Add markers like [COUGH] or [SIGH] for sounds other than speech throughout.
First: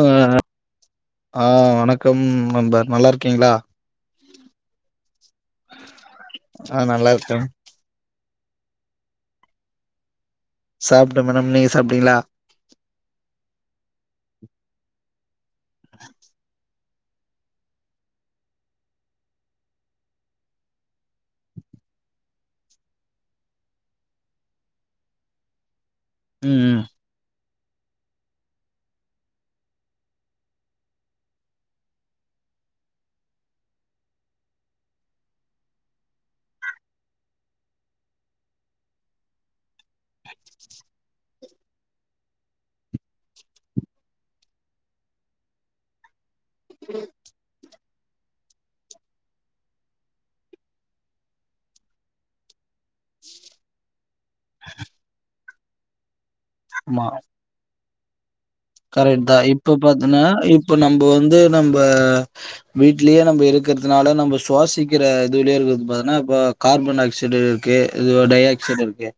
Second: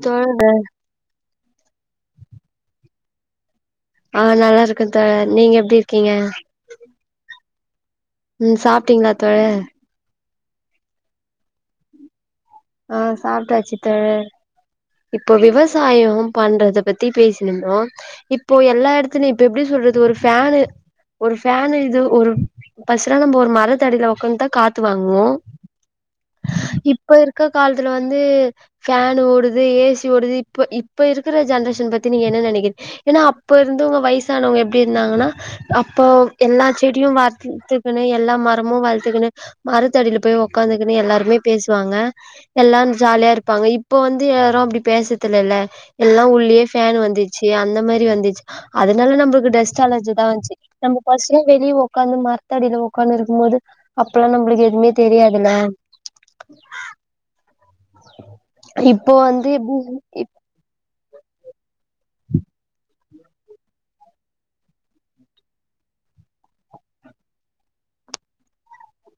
ஆ தோழரு ஆ வணக்கம் நண்பர் நல்லா இருக்கீங்ளா ஆ நல்லா இருக்கே தோழர் நீங்க எப்டி இருக்கீங்க ஆ நல்லா இருக்கன் உம் சாப்ட்டீங்ளா தோழர் சாப்ட்டே மேடம் நீங்க சாப்டீங்ளா ஆ சாப்ட்டாச்சு தோழர் இப்போ விவசாயம் பண்றத பத்தி பேசினுந்தோ இப்போ எல்லா இடத்துலயு இப்ப எப்டி சொல்றது ஒரு ஃபேனு ஒரு ஃபேனு இது ஒரு ஃபர்ஸ்ட் லா நம்ம ஒரு மரத்தடியில உக்கந்துதா காத்து வாங்குவோ உம் இப்ப இருக்க காலத்துல வந்து ஃபேன் ஓடுது ஏசி ஓடுது இப்ப இப்ப இருக்கிற ஜென்ரேஷன் பத்தி நீங்க என்ன நெனைக்கிறீங்க ஏன்னா அப்ப இருந்தவங்க வயசானவங்க எப்படி இருந்தாங்கன்னா அப்போ எல்லா செடியு வளத்துக்கணு எல்லா மரமு வளத்துக்கணு மரத்தடியில போய் உக்காந்துக்கன்னு எல்லாருமே பேசுவாங்க எல்லா ஜாலியா இருப்பாங்க இப்ப வந்து யாரு அப்படி பேசுரதுல இல்ல ல்ல எல்லா உள் உள்ளையே ஃபேன் வந்துச்சு அந்த மாரி வந்துச்சு அதனால நம்மளுக்கு டஸ்ட் அலர்ஜி தா வந்துச்சு நம்ம ஃபர்ஸ்ட்லா வெளியே உக்காந்து மரத்த அடியில உக்காந்து இருக்கும் போது அப்பல்லா நம்மளுக்கு எதுவுமே தெரியாதுல ஆமா இப்போ கரெக்ட் தா வந்து இப்ப எப்டி பாத்தீன்னா இப் இப்ப நம்ப வந்து நம்ப வீட்டு வீட்லயே நம்ம இருக்கிறதுனால நம்ம சுவாசிக்கிற இதுலயே இருக்கிறதது பாத்தோனா இப்போ கார்பன் ஆக்சைடு ஓக்கே இதோட டைஆக்ஸைடு இருக்கு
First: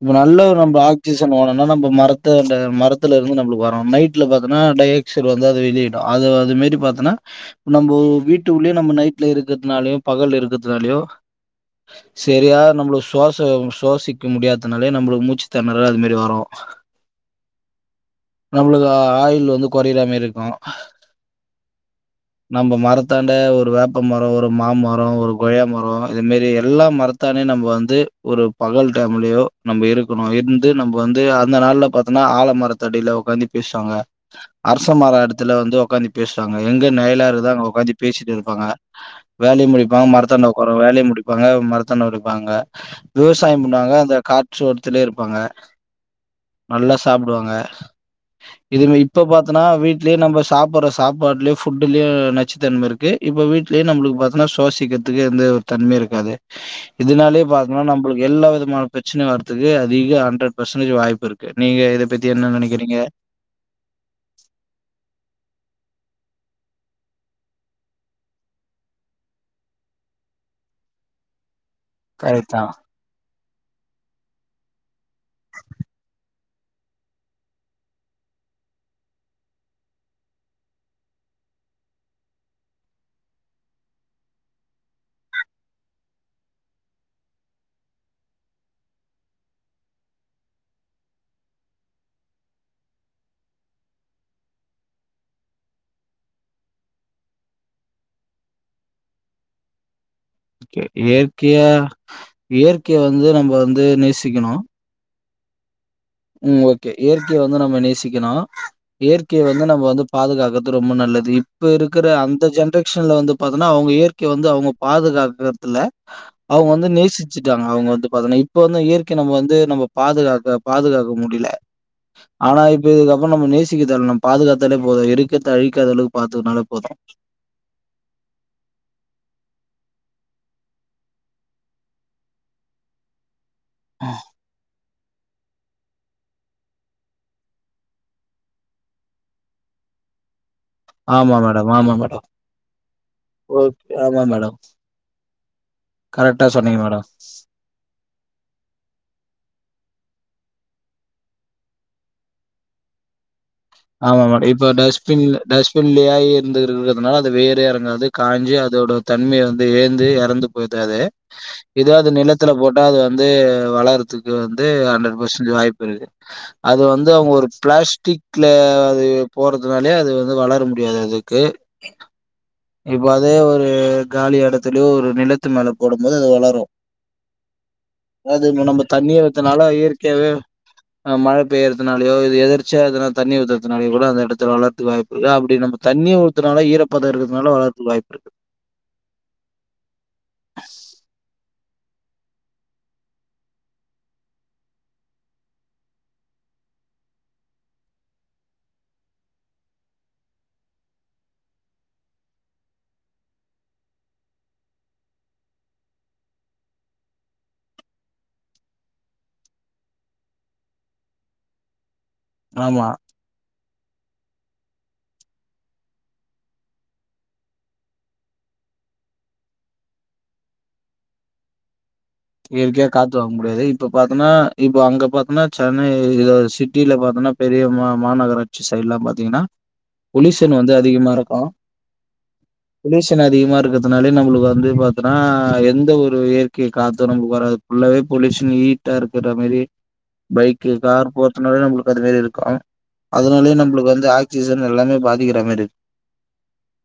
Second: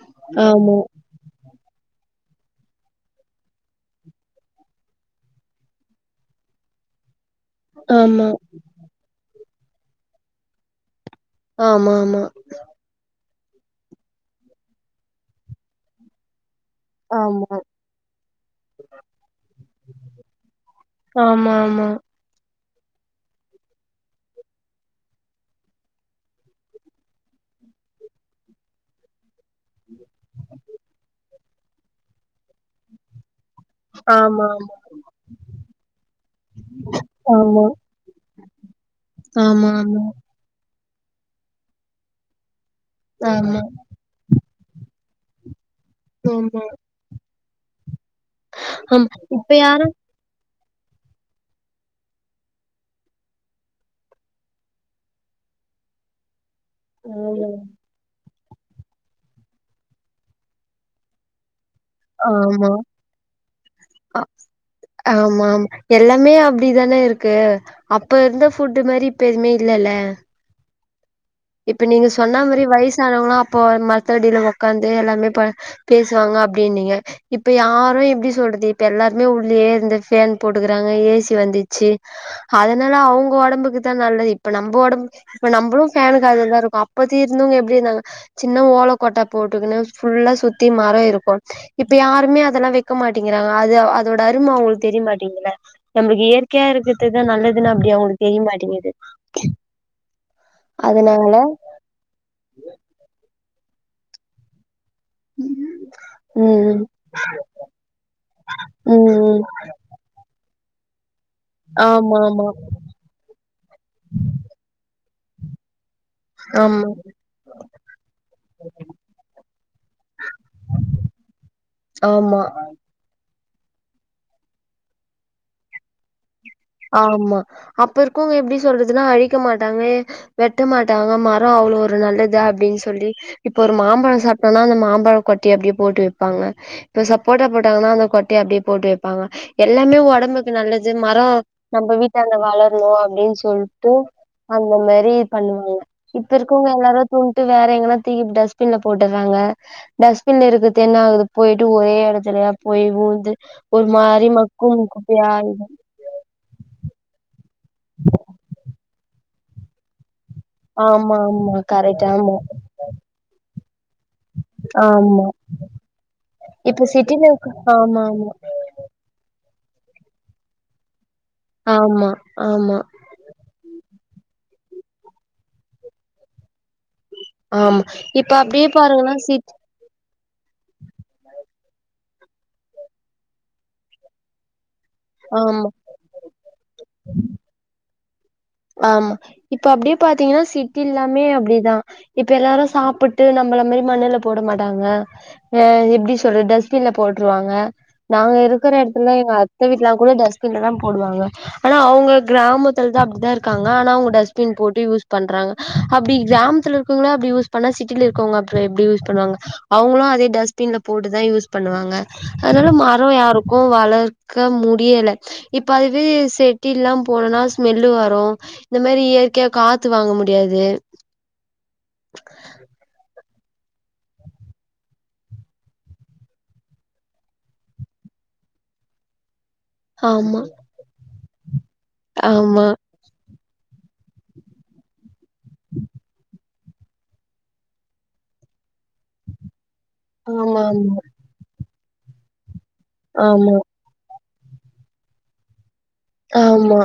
இப்ப நல்ல ஒரு ஆமா நம்ம ஆக்சிஜன் வேனும்னா நம்ம மரத்த அந்த மரத்துல இருந்து நம்மளுக்கு வரனு நைட்ல பாத்தீன்னா டைஆக்சைடு வந்து அது வெளியிடு அது அது மாரே பாத்தன்னா நம்ம ஆமா வீட்டுள்ளேயே நம்ம நைட்ல இருக்கிறதுனாலயோ பகல்ல இருக்கிறதுனாலயோ ஆமா சரியா நம்மளுக்கு சுவாச சுவோசிக்க முடியாததுனாலே நம்மளுக்கு மூச்சு தினறல் அது மாதிரி வரு ஆமா நம்மளுக்கு ஆயுள் வந்து கொறையிற மாரி இருக்கு ஆமா நம்ம மரத்தாண்ட ஒரு வேப்ப மரோ ஒரு மாமரோ ஒரு கொய்யா மரோ இந்த மேரி எல்லா மரத் தானே நம்ம வந்து ஒரு பகல் டடைம்லயோ நம்ம இருக்கணு இருந்து நம்ம வந்து அந்த நாள்ல பாத்தோன்னா ஆலமரத்து அடியில உக்காந்து பேசுவாங்க ஆமா அரச மரோ எடத்துல வந்து உக்காந்து பேசுவாங்க எங்க நிழலா இருக்குதோ ஆமா அங்க உக்காந்து பேசிட்டு இருப்பாங்க வேலைய ஆமா ஆமா முடிப்பாங்க மரத்தான்ட ஒரு வேலைய முடிப்பாங்க மாரத்தாண்ட இருப்பாங்க ஆமா விவசாயோ ஆமா ஆமா பண்ணாங்க அந்த கா தோட்டத்துலயே இருப்பாங்க ஆமா நல்லா சாப்பிடுவாங்க இது ஆமா இப்ப பாத்துன்னா யாரும் வீட் இதே நம்ம சாப்பற சாப்ட்லே ஃபுட்லே நச்சுத்தன்ம இருக்கு இப்ப வீட்லே நம்ளுக்கு பாத்னா சுவாசிக்க க்குரதுக்கு அந்த ஒரு தன்ம இருக்காது இதனாலயே ஆமா பாத்தீங்கன்னா நம்ளுக்கு எல்லா விதமான பிரச்சன வரரதக்கு அதிக அண்ரெட் பெர்சன்டேஜ் வாய்ப்பு இருக்கு நீங்க இத பத்தி என்ன ஆமா நெனைக்கிறீங்க? ஆமா ஆமா எல்லாமே அப்டி தான இருக்கு அப்ப இருந்த ஃபுட்டு மாரி இப்ப எதுவுமே இல்லல்ல இப்ப நீங்க சொன்ன கரெக்ட் மாரி தான். வயசானவங்களா அப்போ மரத்துல அடியில உக் உக்காந்து எல்லாமே பே பேசுவாங்க அப்டினிங்க இப்ப யாரு எப்படி சொல்றது இப்ப எல்லாருமே உள்ளலயே இருந்த ஃபேன் போட்டுக்கறாங்க ஏசி வந்துச்சு அதனால அவங்க ஒடம்புக்கு தா நல்லது இப்ப நம்ம ஒடம்பு இப்ப நம்மளு ஃபேன்க்கு காத்துல தா இருக்கோ அப்பத்தி இருந்தவங்க எப்படி இருந்தாங்க சின்ன ஓல கொட்டா போட்டுக்கன்னு ஃபுல்லா சுத்தி மரோ இருக்கு இப்ப யாருமே அதெல்லா வெக்க மாட்டேக்குகிறாங்க அது அதோட அரும அவங்களுக்கு தெரியமாட்டீங்குதுள்ள நம்மளுக்கு இயற்கையா இருக்கிறதுதா நல்லதுன்னு அப்டி அவங்களுக்கு தெரிய மாட்டேங்குது அதனால இயற்கையா இயற்கையை வந்து நம்ம வந்து நேசிக்கணு ம் ம் ம் ஓகே இயற்கைய வந்து நம்ம நேசிக்கணு ம் ம் இயற்கைய ம் வந்து நம்மோ வந்து பாதுகாக்கறது ரொம்ப நல்லது இப்பருக்குற ஆமா அந்த ஆமா ஜென்ரே ஷன்ல வந்து பாத்தன்னா அவங்க இயற்கைய வந்து அவங்க பாதுகாக்கறதுல்ல அவங்க வந்து நேசிச்சுட்டாங்க அவங்க வந்து பாத்தன்னா இப்ப வந்து இயற்கை நம்ம வந்து நம்ம பாதுகாக்க பாதுகாக் க முடியல ஆமா ஆமா ஆனா இப் இதுக்கப்பறோ நம்ம நேசிக்க தேவல்ல நம் பாதுகாத்தாலே போது இருக்கறத்த அழிக்காத அளவு பாத்துக்குட்னாலே ஆமா அப்ப இருக்கவங்க எப்டி சொல்றதுன்னா அழிக்க மாட்டாங்க வெட்ட மாட்டாங்க மரோ அவ்ளோ ஒரு நல்லது அப்டின்னு சொல்லி இப்ப ஒரு மாம்பழோ சாப்டாலு அந்த மாம்பழோ கொட்டைய அப்டியே போட்டு வைப்பாங்க இப்போ சப்போட்டா போட்டாங்கன்னா அந்த கொட்டைய அப்டியே போட்டு வெப்பாங்க எல்லாமே ஒடம்புக்கு நல்லது மரோ ஆமா மேடம், ஆமா நம்ம மேடம். வீட்டான்ட வளரணு அப்டின் ஓகே. சொல்ட்டு ஆமா மேடம். அந்த மாரி பண்ணுவாங்க இப்ப கரெக்ட்டா இருக்கவங்க சொன்னீங்க எல்லாரு மேடம். தூண்ட்டு வேற எங்கனா தூக்கி டஸ்பின்ல போட்டர்றாங்க டஸ்ட்பின்ல இருக்கது என்னாகுறது போயிட்டு ஒரே எடத்துலயா போய் ஊந்து ஒரு மாரி மக்கும் குப்பயா உள்ளையாய் இருந்துருக்குறது அதனால அது வேறு எறங்காது காஞ்சி அதோட தன்மையை வந்து ஏந்து எறந்து போத்தது ஆமா ஆமா கரெக்ட் எதாவது ஆமா நெலத்துல போட்டா அது வந்து வளரதுக்கு வந்து ஹண்ட்ரட் ஆமா பர்சன்ட்ஜ் வாய்ப்பு அது இப்ப வந்து சிட்டில அவங்க ஒரு இருக்க ஆமா ஆமா பிளாஸ்டிக்ல அ அது போறதுனாலே அது வந்து வளர முடியாது அதுக்கு ஆமா ஆமா இப்ப அதே ஒரு காலி இடத்துலயு ஒரு நிலத்து மேல போடும் போது அது வளரு ஆமா இப்ப அது அப்டியே நம்ம பாருங்கன்னா தண்ணிய சிட் வத்தனாலா இயற்கையாவே ஆ மழ பெய்யறதுனாலயோ இது எதர்ச்சியா அதனால தண்ணி ஊத்தறத்துனாலயோ கூட அந்த எடத்து வளர்த்துக்கு வாய்ப்புருக்கு அப்படி ஆமா நம்ம தண்ணிய ஊத்தனால ஈரப்பதோ இருகறதுனால வளரத்துக்கு வாய்ப்பு இருக்கு. ஆமா இப்ப அப்டியே பாத்தீங்கன்னா சிட்டில் எல்லாமே அப்பிடிதா இப்ப எல்லாரு சாப்புட்டு நம்மள மாரி மண்ணுல போட மாட்டாங்க அ எப்பிடி சொல்றது டஸ்ட்பின்ல போட்டுருவாங்க நாங்க இருக்கற எடத்துலா எங்க அத்த வீட்லல்லா கூட டஸ்ட்பின்ல தா போடுவாங்க ஆனா அவுங்க கிராமத்துல தா அப்படிதாருக்கு காங்க ஆனா அவங்க டஸ்ட்பின் போட்டு யூஸ் பண்றாங்க அப்பிடி கிராமத்துல இருக்குறவங்கள அப்பிடி யூஸ் பண்ணா சிட்டில இருக்கவங்க அப்றோ எப்டி யூஸ் பண்ணுவாங்க அவங்களு அதே டஸ்ட்பின்ல போட்டுதா யூஸ் பண்ணுவாங்க அதனால ஆமா. மரோ யாருக் கு வளர்க்க முடியல இப்ப அதுவே செட்டில்லா போனனா ஸ்மெல்லு வரு இந்த மாரி இயற்கையா காத்து வாங்க முடியாது இயற்கையா காத்து வாங்க முடியாது இப்ப பாத்தோம்ன்னா இப்ப அங்க பாத்தோம்ன்னா சென்னையில சிட்டியில பாத்தோன்னா பெரிய மா மாநகராட்சி சைடு்லா பாத்தீங்கன்னா ஆமா பொலியூஷன் வந்து அதிகமாருக்கு ஆமா பொல்யூஷன் அதிகமாருக்கறதுனாலே நம்மளுக்கு வந்து பாத்தோனா எந்த ஒரு இயற்கை காத் தரம்பு வராது ஃபுல்லவே பொல்யூஷன் ஹீடாருக்கற மேரி ஆமா பைக்கு கார் போ சொன்னமேரி நம்மளுக்கு அது மாரி இருக்கு ஆமா அதனாலேயே நம்மளுக்கு வந்து ஆக்சிஜன் எல்லாமே பாதிக்கிற மேரி இருக் ஆமா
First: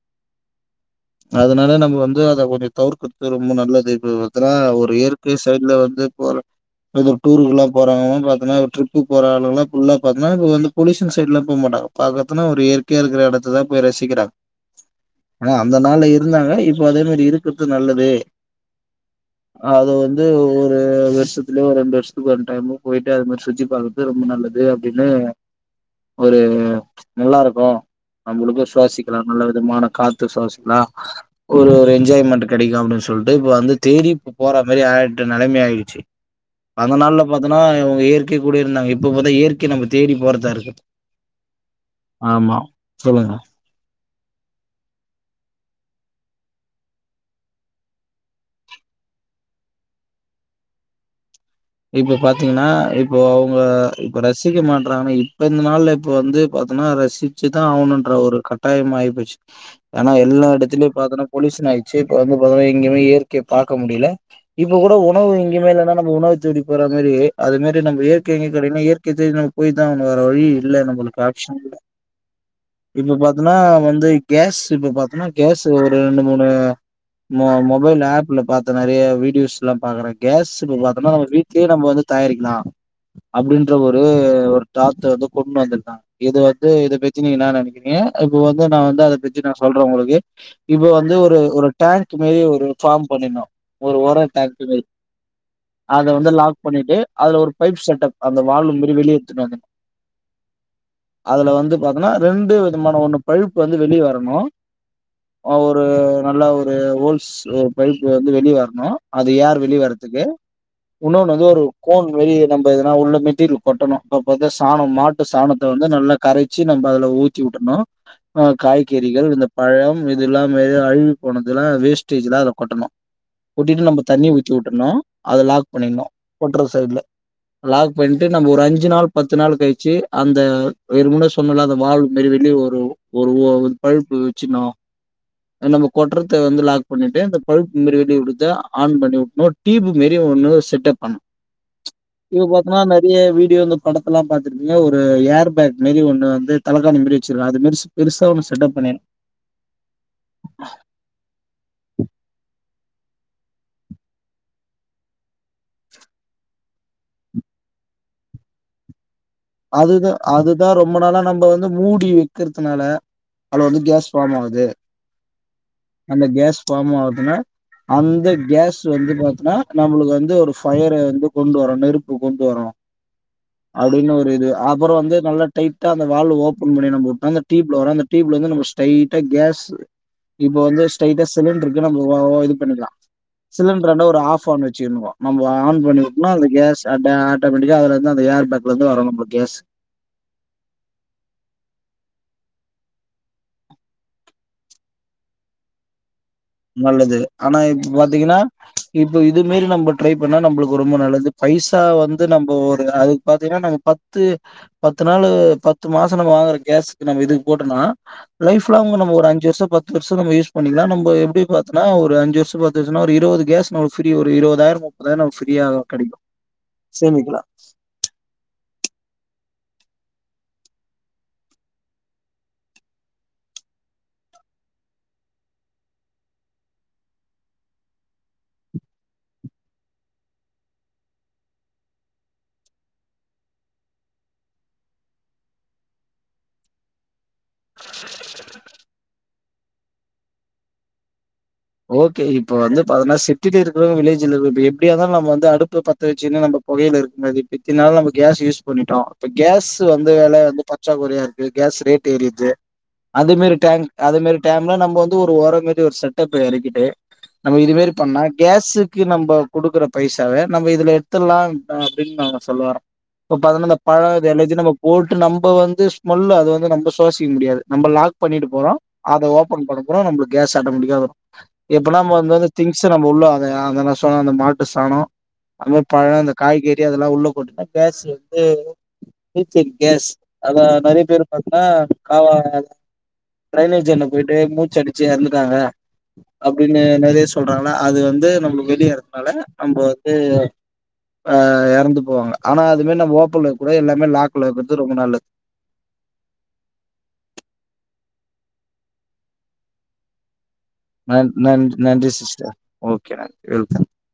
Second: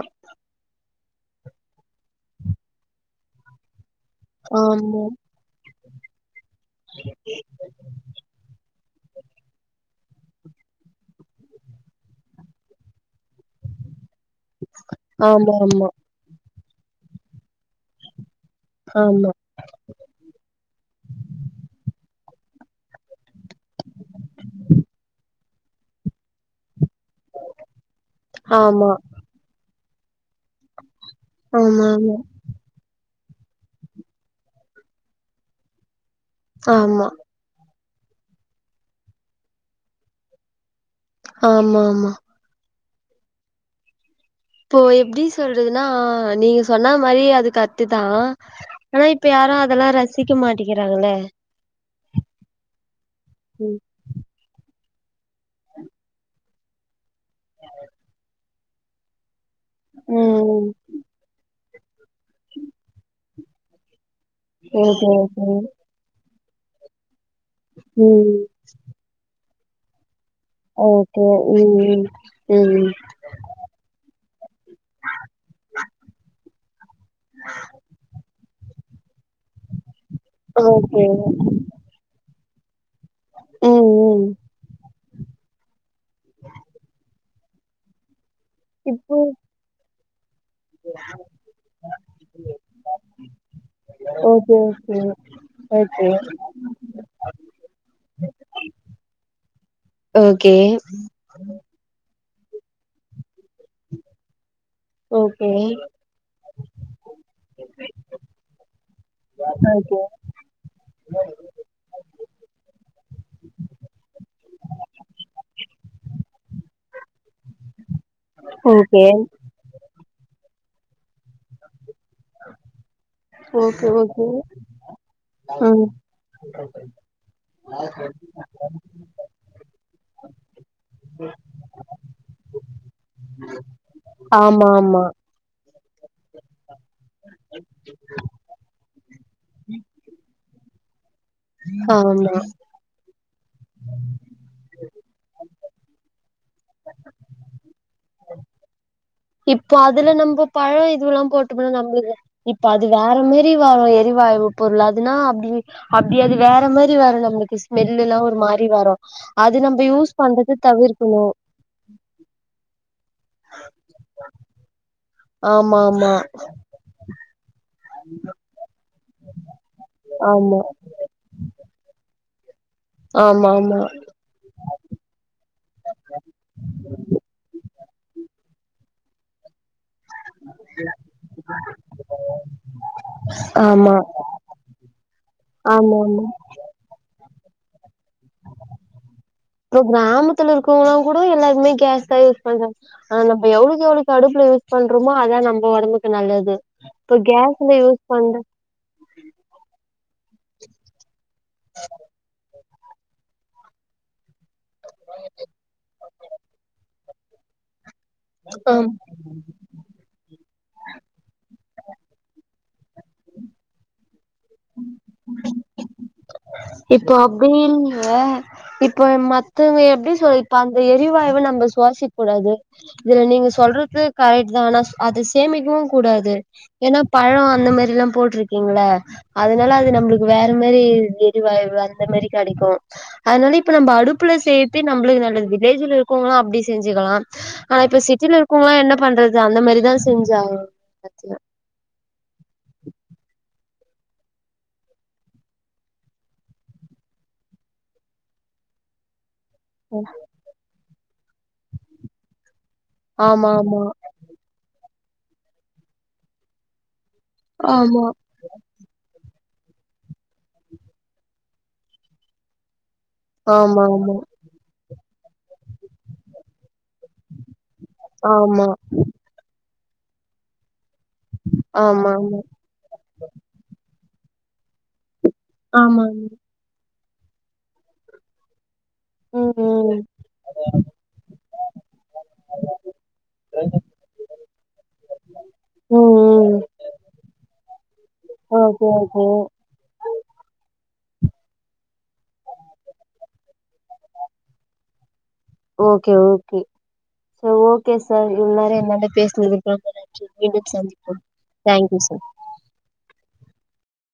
அதனால நம்ம வந்து அத கொஞ்சோ தவுக்கற்து ரொம்ப நல்லது இப்ப பாத்தன்னா ஒரு ஆமா க்கு சைட்ல வந்து போறாங் இந்த டூருக்கல்லா போறாங்க பாத்தன்னா ட்ரிப்பி போற ஆளுல்லா ஃபுல்லா பாத்தீனா இப்ப வந்து பொல்யூஷன் சைட்லா போ மட்டாங்க [UNINTELLIGIBLE] கே இருக்குற யடத்துதா போய் ரசிக்கிறாங் ஆனா ஆமா அந்த நாள்ல இருந்தாங்க இப்போ அதே மாரி இருக்குற்து நல்லதே காமா அது வந்து ஒரு வெர்ஷத்துலோ ஒர் ரெண்டு வர்ஷத்க்கு வன் டைமு போய்ட்டு அது மாரி சுத்தி பாக்குன் து ரொம்ப நல்லது அப்டின்னு ஒரு நல்லா இருக்கு நம்மளுக்கு ஆமா ஆமா சுவாசிக்கலா நல்ல விதமான காத்து ஸ்வாசிக்கலா ஒரு ஆமா ஆமா ஒரு என்ஜாய்மெண்ட் கிடைக்கு அப்டின் சொல்ட்டு இப்ப வந்து தேடி இப்ப போற மாரி ஆய்ட்டு நிலமை ஆய்டுச்சு அந்த ஆமா நாள்ல பாத்தோன்னா இவங்க இயற்கை கூடயே இருந்தாங்க இப்பு பாத்தா இயற்கை நம்ம தேடி போற்தாருக்கு ஆமாமா ஆமா சொல்லுங்க போ எப்டி சொல்றதுன்னா நீங்க சொன்னா மாரி அது கத்துதா ஆனா இப் யாரு அதல்லா ரசிக்க மாட்டிக்கிறாங்கள இப்ப பாத்தீங்கன்னா இப்போ அவ்ங்க ம் இப் ப ரசிக்க மாட்றான்ன இப்ப இந்த நாள்ல இப்போ வந்து பாத்தன்னா ரசிச்சிதா ஆவ்ணுன்ற ஒரு கட்டாயம் ஆய் போச் ஏனா எல்லா ம் இடத்தில்யு பாத்தோனா பொலீசன் ஆய்ச்சு இப்ப வந்து பாத்தன்னா எங்யுமே இயற்கை பாக்க முடியல இப்ப கூட ஓகே உணவு ஓகே இங்கி மேலனம் நம்ம உணவு தேடி போறத் மாரி அது மாரி நம்ப் இயற்கைய ம் எங்கே கிடைக்னா இயற்கை தேட் நம்ம போய் தா ஆவ்னு வேர வழி இல்ல நம்முளு ஓகே காட்சீல ம் ம் ம் இப்ப பாத் தனா வந்தைய் கேஸ் இப்ப பாத்தோனா கேஸ் ஒரு ரெண்டு மூணு மோ மொபைல் ஆப்ல பாத்த நறைய வீடியோஸ் ல்லா பாக்கறே கேஸ்ஸுக்கு ஓகே பாத்தோனா நம்ளு வீட்லே நம் வந்து தயாரிக்லா அப்படின்ற ம் ஒரு ம் ஒரு டாத் எதோ கொண் வந்துருக்கா இது வந்து இத பெஜ்ஜிக்கினா என்னா நெனக்கிறீங்க இப்ப வந்து நா வந்து அத இப்போ பெஜ்ஜி நா சொல்ற உங்ளுக்கு இப்ப வந்து ஒரு ஒரு டேங்க் ஒரு ஃபார்ம் பண்ணிர்னோ ஒரு உர டேங்க் ஓகே பிமாரி ஓகே அத ஓகே வந்து லாக் பண்ணிட்டு அதுல ஒரு பைப் செட்டப் அந்த வாலும் பிரி வெளிய எத்த்ன் வந்தே ஓகே அதல வந்து பாத்தனா ரெண்டு விதமான ஒண்ணு பழுப்பு வந்து வெளியே வரணு ஓகே ஓ ஒரு நல்ல ஒரு ஓல்ஸ் ஸ்லோ பைப்பு வந்து வெளிய வர்ணு அது யார் வெளிய வரறதுக்கு உணவு நந்தோரு கோன் மரி நம்ப எதனா உள்ள மெட்டீர்லு கொட்டணு அப்பதா சாணம் மாட்டு சாணத்த வந்து நல்ல கரைச்சு நம்ப அதுல ஊத்தி வுட்ருணு ஆ ஓகே காய்கெறிகள் இந்தப் பழம் இதுல்லாம எதா அழுவி போனதெல்லா வேஸ்டேஜ்ஜுலா அத கொட்டணு கூட்டிட்டு ஓகே நம்ம ஓகே தண்ணிய ஊத்தி விட்ருனு அத லாக் ம் பண்ணிந்நு போட்ரு சைட்ல லாக் பண்ட்டு நம்ப் ஒரு அஞ்சி நாள் பத்து நாள் கழிச்சி அந்த வேறு முன்ன சொன்னல அந்த வால்வ் மெரி வெளிய வரு ஒருவோவுல்த் பழுப்பு வச்சிக்னு ஆமா ஆமா ஏ நம்ம கொட்றத்து வந்து லாக் பண்ணிட்டு அந்த பழ்ப் மரி வெளிய குடுத்த ஆன் பண்ணி விட்ணு டீபுக் நெற்ய வுன்னுவோஸ் செட்டப் பண்ண ஆமா நா நற்ய வீடியோ வந்து படத்தல்லா பாத்ருப்பீங்க ஒரு ஏர் பேக் மெரி ஒன்னு வந்து தலகாணி மெரி வச்சிர்க்கா அது மெரி ஸு பெருசா ஒன்னு செட்டப் பண்ணேன் இப்போ அதுல நம்ம பழ இதுவெல்லா போட்டுமுனா நம்ளுக்தா இப்ப அது வேற மரி வாரு எரிவாயு பொருள் அதுனா அப்டி அப்டி அது வேற மாரி வரு நம்ளுக்கு ஸ்மெல்லெல்லா ஒரு மாரி வரு அது நம்ம அதுதா யூஸ் பண்றது அதுதா ரொம்ப நாளா தவிர்க்கணு நம்ப வந்த் மூடி வெக்கிற்த்துனால அல வந்து கேஸ் ஃபார்ம் ஆவ்து ஆமா ஆமா ஃபார்ம் ஆகுதுன்னா அந்த கேஸ் வந்து பாத்தோனா நம்மளுக்கு வந்து ஒரு ஆமா ஃபயர வந்து கொண்டு வரு நெருப்பு கொண்டு வரு ஆமா ஆமா அப்டின்னு ஒரு அந்த இது அப்பற வந்து நல்ல டைட்டா அந்த வால்வு ஓப்பன் பண்ணி உட்டா அந்த டியூப்ல வரும் அந்த டியூப்லருந்து நம்ம ஸ்டைட்டா கேஸ் இப்ப வந்து ஸ்டைட்டா சிலிண்டருக்கு நம்ம ஒ இது பண்ணிக்கலா ஆமா சிலிண்டர்னா ஒரு ஆஃப் ஆன் வச்சுருனு நம்ம ஆன் ஆமா ஆமா பண்ணிட்னா அந்த கேஸ் அத ஆட்டோமேட்டிக்கா அதுலருந்து ஏர் பேக்ல இருந்து வரு நம்மளுக்கு கேஸ் இப்ப கிராமத்துல இருக்கவங்களாங் கூடோ எல்லாருமே கேஸ் தா யூஸ் பண்றாங்க ஆ நம்ப எவ்ளோக்கு எவ்ளோக்கு அடுப்புல யூஸ் பண்றோமோ அதா நம்ம ஒடம்புக்கு நல்லது இப்ப நல்லது ஆனா கேஸ்ல இப்ப யூஸ் பண்ற பாத்தீங்கன்னா இப்ப இதுமேரி நம்ப ட்ரை பண்ணா நம்பளுக்கு ரொம்ப நல்லது பைசா வந்து நம்ப ஒரு அது பாத்தீங்கன்னா நாங்க பத்து பத்து நாலு பத்து மாச நம்ம வாங்குற கேஸ்க்கு நம்ம இதுக்கு போட்டோம்னா ஆம் லைஃப்லாங் நம்ம ஒரு அஞ்சு வருஷ பத்து வருஷ நம்ம யூஸ் பண்ணிக்கலா நம்ப எப்டி பாத்தோனா ஒரு அஞ்சு வர்ஷோ பத்து வர்ஷோன்னா ஒரு இருவது கேஸ் நமக்கு ஃப்ரீ வரு இருவதாயிர முப்பதாயிர நமக்கு ஃப்ரீயா கெடைக்கு இப்போ அப்டிங்குவ இப்போ மத்தவங்க எப்டி சொல்லிப்பாங்க எரிவாயுவ நம்ப சுவாசக்க கூடாது இதுல நீங்க சொல்றது கரெக்ட் தா ஆனா அத சேமிக்கவு கூடாது ஏன்னா பழ அந்த மாரில்லா போட்டிருக்கீங்கள அதனால அது நம்பளுக்கு வேற மாரி எரிவாயு அந்த மாரி கெடைக்கு அதனால இப்ப நம்ம அடுப்புல செய்யற்தே நம்பளுக்கு நல்லது வில்லேஜ்ல இருக்கோங்களா அப்டி செஞ்சுக்கலா ஆனா இப்ப சிட்டில இருக்கங்களா என்ன பண்றது அந்த மாரிதா செஞ்சாகணு [UNINTELLIGIBLE] ஓகே இப்ப வந்து பாத்தீன்னா சிட்டில இருக்கிறவங்க வில்லேஜ்ல இருக்க இப்ப எப்டியா இருந்தாலு நம்ம வந்து அடுப்பு பத்த வச்சுன்னா நம்ப பொகையில இருக்குனது இப்ப இத்தினி நாளு நம்ம கேஸ் யூஸ் பண்ணிட்டோ இப்ப கேஸ் வந்து வெல வந்து பற்றாக்குறையா இருக்கு கேஸ் ரேட் ஏறிட்து ந்த ஆமா மாரி ஆமா டேம் அது மாரி டேம்ல நம்ப வந்து ஒரு ஒரோ மாரி ஒரு செட்டப் எறக்கிட்டு நம்ம இதுமாரி ஆமா பண்ணா கேஸுக்கு நம்ப குடுக்குற பைசாவே நம்ப இதுல எடுத்துட்லா அப்டின்னு நம்ம சொல்ல வரோ இப்ப பாத்தோன்னா அந்த ஆமா பழோ இது எல்லாத்தையு நம்ம போட்டு நம்ப வந்து ஸ்மெல்லு அத வந்து நம்ம சுவாசிக்க முடியாது நம்ப லாக் பண்ணிட்டு ஆமா ஆமா போறோ அத ஓப்பன் பண்ண போறோ நம்பளுக்கு கேஸ் ஆட்டோமேட்டிக்கா வரு எப்பன்னா ஆமா நம்ம வந்து ஆமா அது திங்ஸு நம்ம உள்ள அத அத நா சொன்ன அந்த மாட்டு சாணோ அதுமா ஆமா பழோ அந்த காய்கறி டர்டி அதெல்லா உள்ள போட்டுட்டா கேஸ் வந்து ம் ஃப்யூச்சர் ம் கேஸ் அதா நெறைய பேர் பாத்தீன்னா காவ ட்ரைனேஜன்ன போயிட்டு மூச்ச அடிச்சு எறந்துட்டாங்க ம் ம் அப்டின்னு நெறைய சொல்றாங்கள அது வந்து நம்மளுக்கு ஓகே ஓகே வெளியேறதுனால நம்போ வந்து ஆ எறந்து போவாங்க ஆனா அதுமாரி நம்ம ஓப்பன்ல இருக்கக்கூடாது எல்லாமே லாக்ல இருக்கறது ரொம்ப நல்லது okay okay so okay sir இவ்வளோ நேர என்னான்ட பேசுனதுக்கு ரொம்ப நன்றி மீண்டும் சந்திப் நன் நன் நன்றி சிஸ்டர் ஓகே நன்றி வெல்கம்